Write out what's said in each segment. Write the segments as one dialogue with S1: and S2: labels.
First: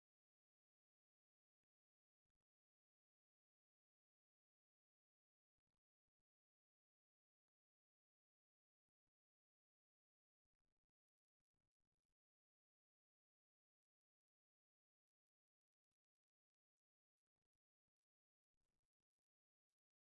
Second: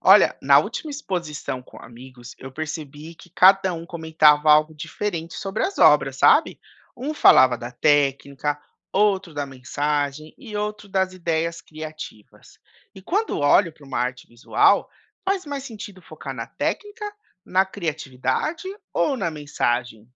S1: Olha, na última exposição com amigos, eu percebi que cada um comentava algo diferente sobre as obras, sabe? Um falava da técnica, outro da mensagem e outro das ideias criativas. E quando olho para uma arte visual, faz mais sentido focar na técnica, na criatividade ou na mensagem?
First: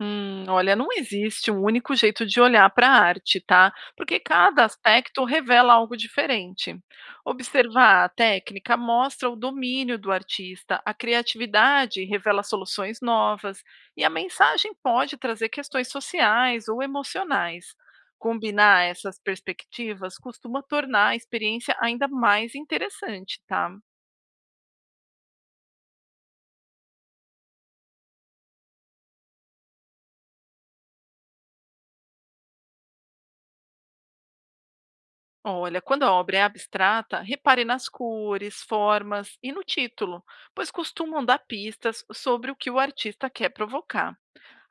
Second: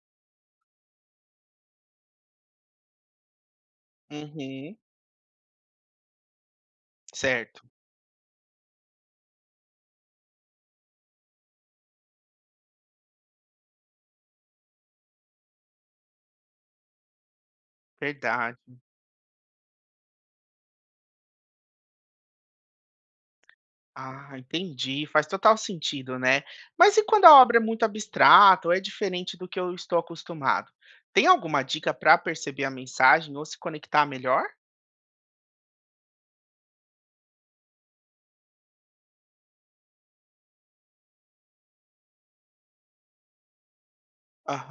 S2: Olha, não existe um único jeito de olhar para a arte, tá? Porque cada
S1: Uhum,
S2: aspecto revela algo diferente.
S1: certo,
S2: Observar a técnica mostra o domínio do artista, a criatividade revela soluções novas, e a mensagem pode trazer questões sociais ou emocionais.
S1: verdade.
S2: Combinar essas perspectivas costuma tornar a experiência ainda mais interessante, tá?
S1: Ah, entendi. Faz total sentido, né? Mas e quando a obra é muito abstrata ou é diferente do que eu estou acostumado? Tem alguma dica para perceber a mensagem ou se conectar melhor?
S2: Olha, quando a obra é abstrata, repare nas cores, formas e no título, pois costumam dar pistas sobre o que o artista quer provocar.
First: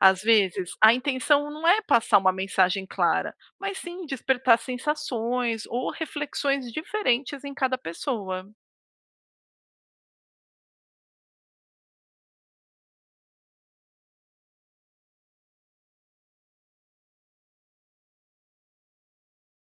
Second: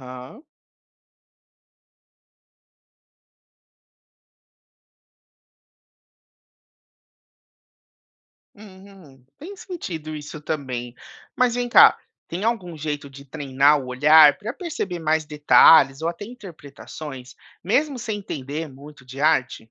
S2: Às vezes, a intenção não é passar uma mensagem clara, mas sim despertar sensações ou reflexões diferentes em cada pessoa.
S1: Uhum. Tem sentido isso também. Mas vem cá, tem algum jeito de treinar o olhar para perceber mais detalhes ou até interpretações, mesmo sem entender muito de arte?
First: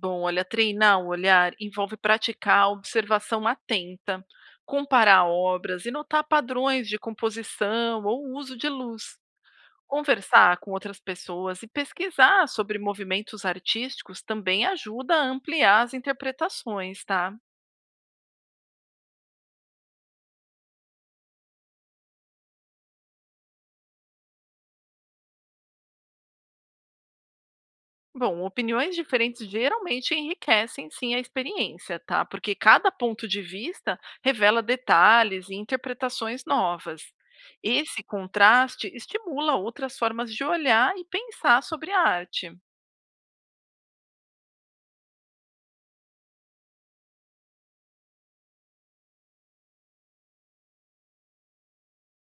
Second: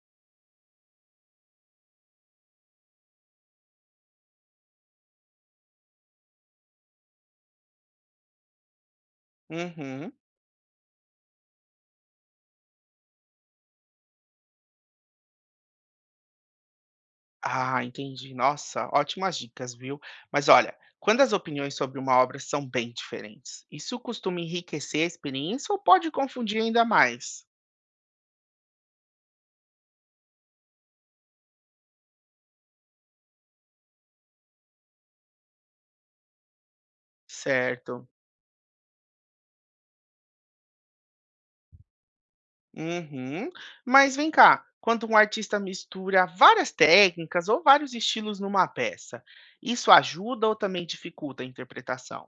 S2: Bom, olha, treinar o olhar envolve praticar a observação atenta, comparar obras e notar padrões de composição ou uso de luz.
S1: Uhum.
S2: Conversar com outras pessoas e pesquisar sobre movimentos artísticos também ajuda a ampliar as interpretações, tá?
S1: Ah, entendi. Nossa, ótimas dicas, viu? Mas olha, quando as opiniões sobre uma obra são bem diferentes, isso costuma enriquecer a experiência ou pode confundir ainda mais?
S2: Bom, opiniões diferentes geralmente enriquecem sim a experiência, tá? Porque cada ponto de vista revela detalhes e interpretações novas. Esse
S1: Certo.
S2: contraste estimula outras formas de olhar e pensar sobre a arte.
S1: Uhum. Mas vem cá, quando um artista mistura várias técnicas ou vários estilos numa peça, isso ajuda ou também dificulta a interpretação?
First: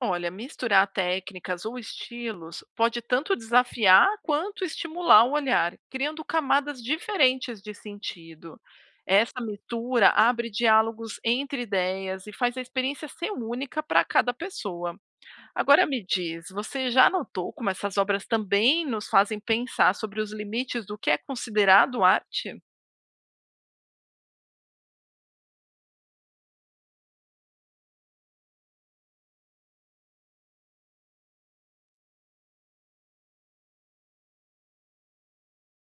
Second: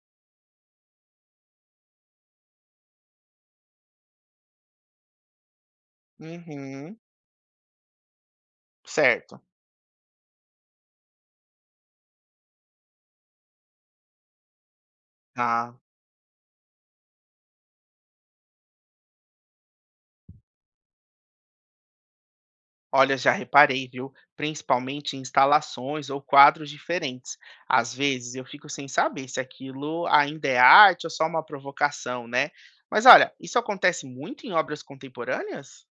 S2: Olha, misturar técnicas ou estilos pode tanto desafiar quanto estimular o olhar, criando camadas
S1: Uhum.
S2: diferentes de sentido. Essa
S1: Certo.
S2: mistura abre diálogos entre ideias e faz a experiência ser única para cada pessoa.
S1: Ah.
S2: Agora me diz, você já notou como essas obras também nos fazem pensar sobre os limites do que é considerado arte?
S1: Olha, já reparei, viu? Principalmente em instalações ou quadros diferentes. Às vezes eu fico sem saber se aquilo ainda é arte ou só uma provocação, né? Mas olha, isso acontece muito em obras contemporâneas?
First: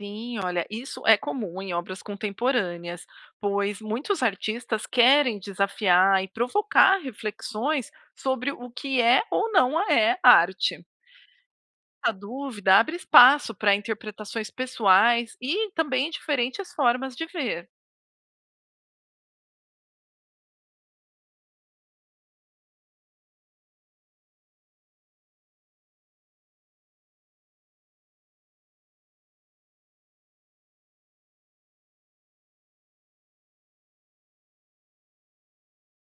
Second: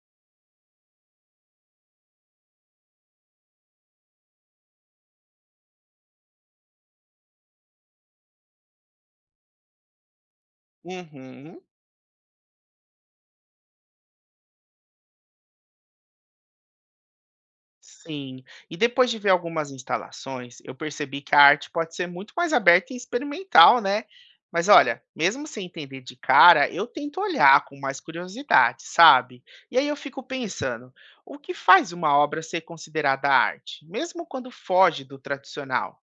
S2: Sim, olha, isso é comum em obras contemporâneas, pois muitos artistas querem desafiar e provocar reflexões sobre o que é ou não é arte.
S1: Uhum.
S2: A dúvida abre espaço para interpretações pessoais e também diferentes formas de ver.
S1: Sim. E depois de ver algumas instalações, eu percebi que a arte pode ser muito mais aberta e experimental, né? Mas olha, mesmo sem entender de cara, eu tento olhar com mais curiosidade, sabe? E aí eu fico pensando, o que faz uma obra ser considerada arte, mesmo quando foge do tradicional,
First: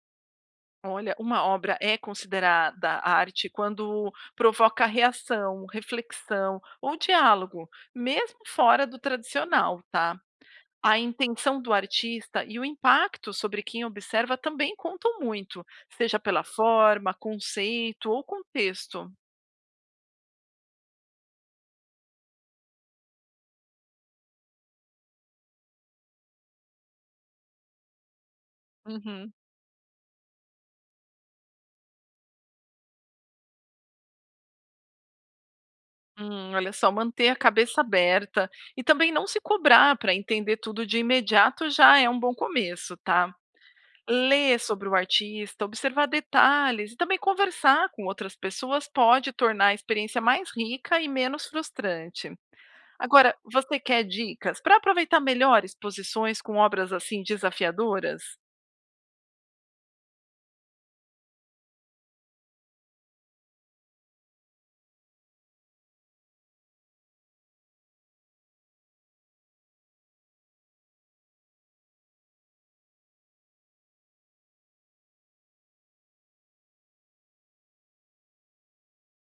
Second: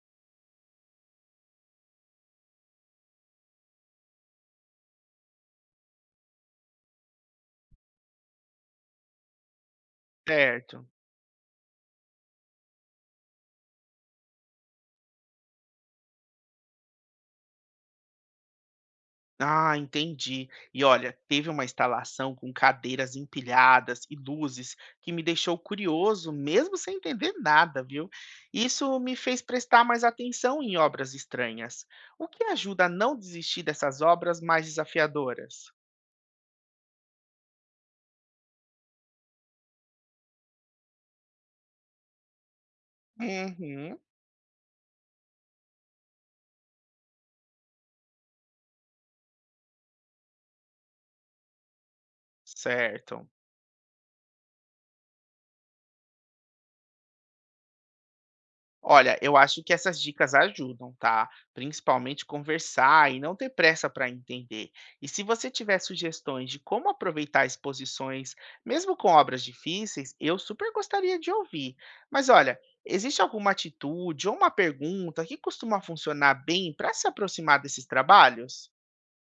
S2: Olha, uma obra é considerada arte quando provoca reação, reflexão ou diálogo, mesmo fora do tradicional, tá?
S1: certo?
S2: A intenção do artista e o impacto sobre quem observa também contam muito, seja pela forma, conceito ou contexto.
S1: Ah, entendi. E olha, teve uma instalação com cadeiras empilhadas e luzes que me deixou curioso, mesmo sem entender nada, viu? Isso me
S2: Uhum.
S1: fez prestar mais atenção em obras estranhas. O que ajuda a não desistir dessas obras mais desafiadoras?
S2: Olha só, manter a cabeça aberta e também não se cobrar para entender tudo de imediato já é um bom começo, tá?
S1: Uhum,
S2: Ler sobre o artista, observar detalhes e também conversar com outras pessoas pode tornar a experiência mais rica e menos frustrante.
S1: certo.
S2: Agora, você quer dicas para aproveitar melhor exposições com obras assim desafiadoras?
S1: Olha, eu acho que essas dicas ajudam, tá? Principalmente conversar e não ter pressa para entender. E se você tiver sugestões de como aproveitar exposições, mesmo com obras difíceis, eu super gostaria de ouvir. Mas olha, existe alguma atitude ou uma pergunta que costuma funcionar bem para se aproximar desses trabalhos?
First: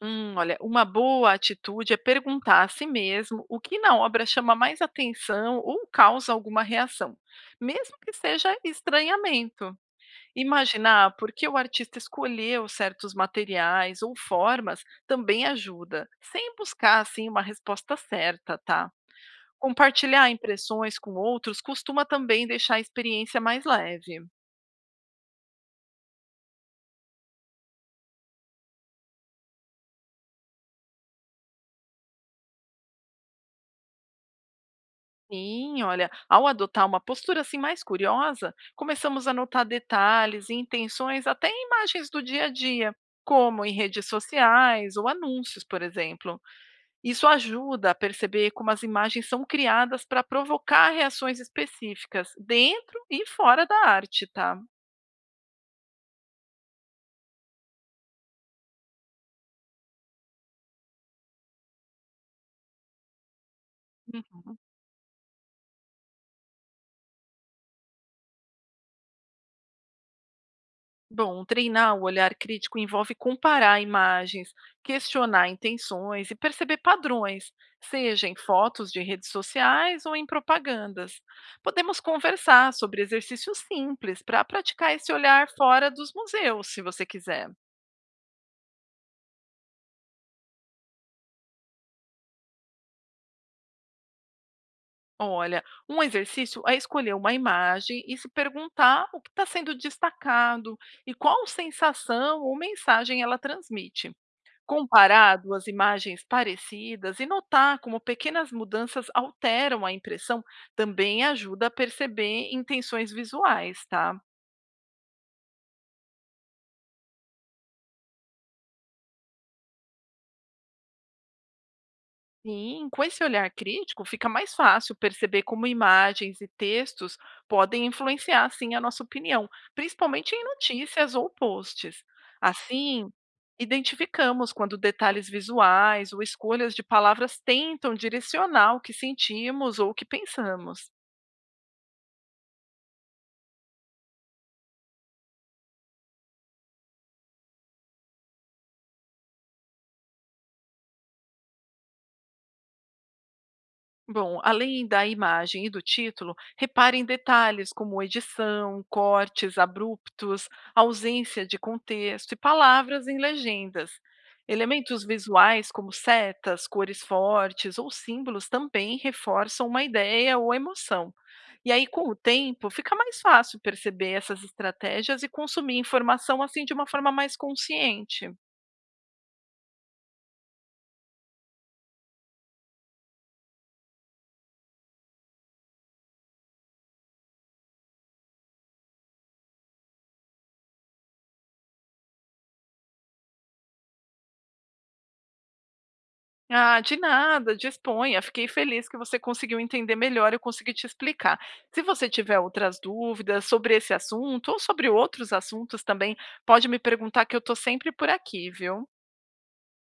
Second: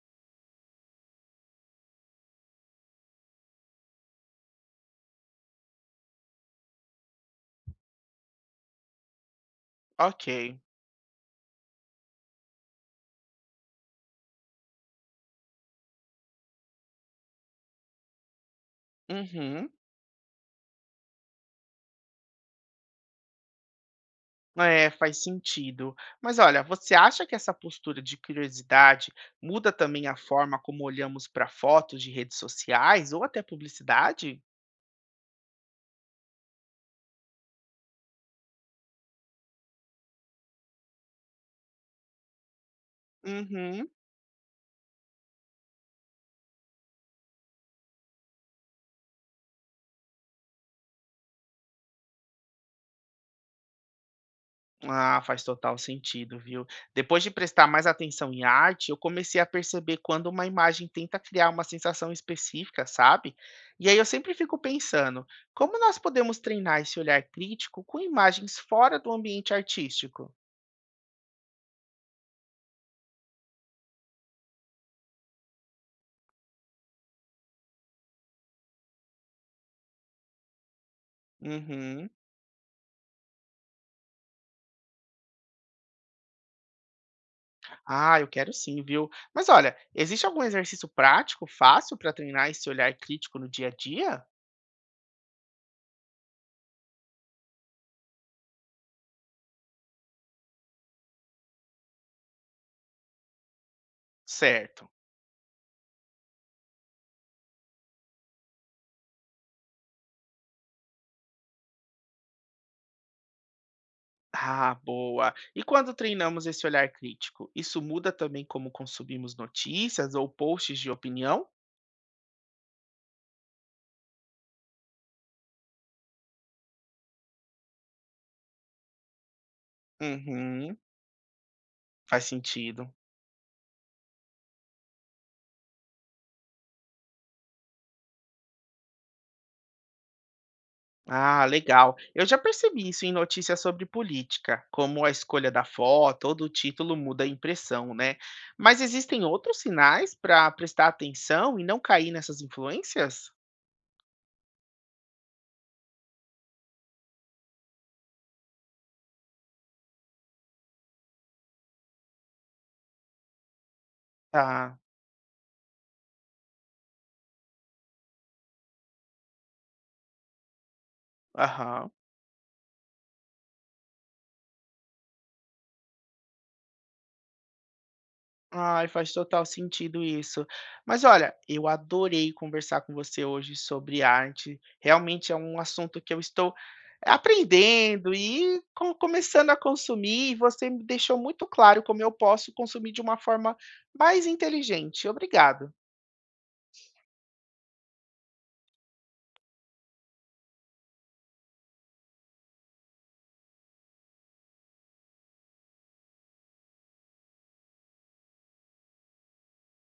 S2: Olha, uma boa atitude é perguntar a si mesmo o que na obra chama mais atenção ou causa alguma reação, mesmo que seja estranhamento.
S1: Ok.
S2: Imaginar por que o artista escolheu certos materiais ou formas também ajuda, sem buscar assim uma resposta certa, tá?
S1: Uhum.
S2: Compartilhar impressões com outros costuma também deixar a experiência mais leve.
S1: É, faz sentido. Mas olha, você acha que essa postura de curiosidade muda também a forma como olhamos para fotos de redes sociais ou até publicidade?
S2: Sim, olha, ao adotar uma postura assim mais curiosa, começamos a notar detalhes e intenções até em imagens do dia a dia, como em
S1: Uhum.
S2: redes sociais ou anúncios, por exemplo. Isso ajuda a perceber como as imagens são criadas para provocar reações específicas dentro e fora da arte, tá?
S1: Ah, faz total sentido, viu? Depois de prestar mais atenção em arte, eu comecei a perceber quando uma imagem tenta criar uma sensação específica, sabe? E aí eu sempre fico pensando, como nós podemos treinar esse olhar crítico com imagens fora do ambiente artístico?
S2: Bom, treinar o olhar crítico envolve comparar imagens, questionar intenções e perceber padrões, seja em fotos de redes sociais ou em propagandas. Podemos
S1: Uhum.
S2: conversar sobre exercícios simples para praticar esse olhar fora dos museus, se você quiser.
S1: Ah, eu quero sim, viu? Mas olha, existe algum exercício prático, fácil para treinar esse olhar crítico no dia a dia?
S2: Olha, um exercício é escolher uma imagem e se perguntar o que está sendo destacado e qual sensação ou mensagem ela transmite.
S1: Certo.
S2: Comparar duas imagens parecidas e notar como pequenas mudanças alteram a impressão também ajuda a perceber intenções visuais, tá?
S1: Ah, boa. E quando treinamos esse olhar crítico, isso muda também como consumimos notícias ou posts de opinião?
S2: Sim, com esse olhar crítico fica mais fácil perceber como imagens e textos podem influenciar sim a nossa opinião, principalmente em
S1: Uhum,
S2: notícias ou posts.
S1: faz sentido.
S2: Assim, identificamos quando detalhes visuais ou escolhas de palavras tentam direcionar o que sentimos ou o que pensamos.
S1: Ah, legal. Eu já percebi isso em notícias sobre política, como a escolha da foto ou do título muda a impressão, né? Mas existem outros sinais para prestar atenção e não cair nessas influências?
S2: Bom, além da imagem e do título, repare em detalhes como edição, cortes abruptos, ausência de contexto e palavras em legendas.
S1: Tá.
S2: Elementos visuais como setas, cores fortes ou símbolos também reforçam uma ideia ou emoção. E aí,
S1: Aham.
S2: com o tempo, fica mais fácil perceber essas estratégias e consumir informação assim de uma forma mais consciente.
S1: Ai, faz total sentido isso. Mas olha, eu adorei conversar com você hoje sobre arte. Realmente é um assunto que eu estou aprendendo e começando a consumir, e você me deixou muito claro como eu posso consumir de uma forma mais inteligente. Obrigado.
S2: Ah, de nada, disponha. Fiquei feliz que você conseguiu entender melhor e eu consegui te explicar. Se você tiver outras dúvidas sobre esse assunto ou sobre outros assuntos também, pode me perguntar que eu estou sempre por aqui, viu?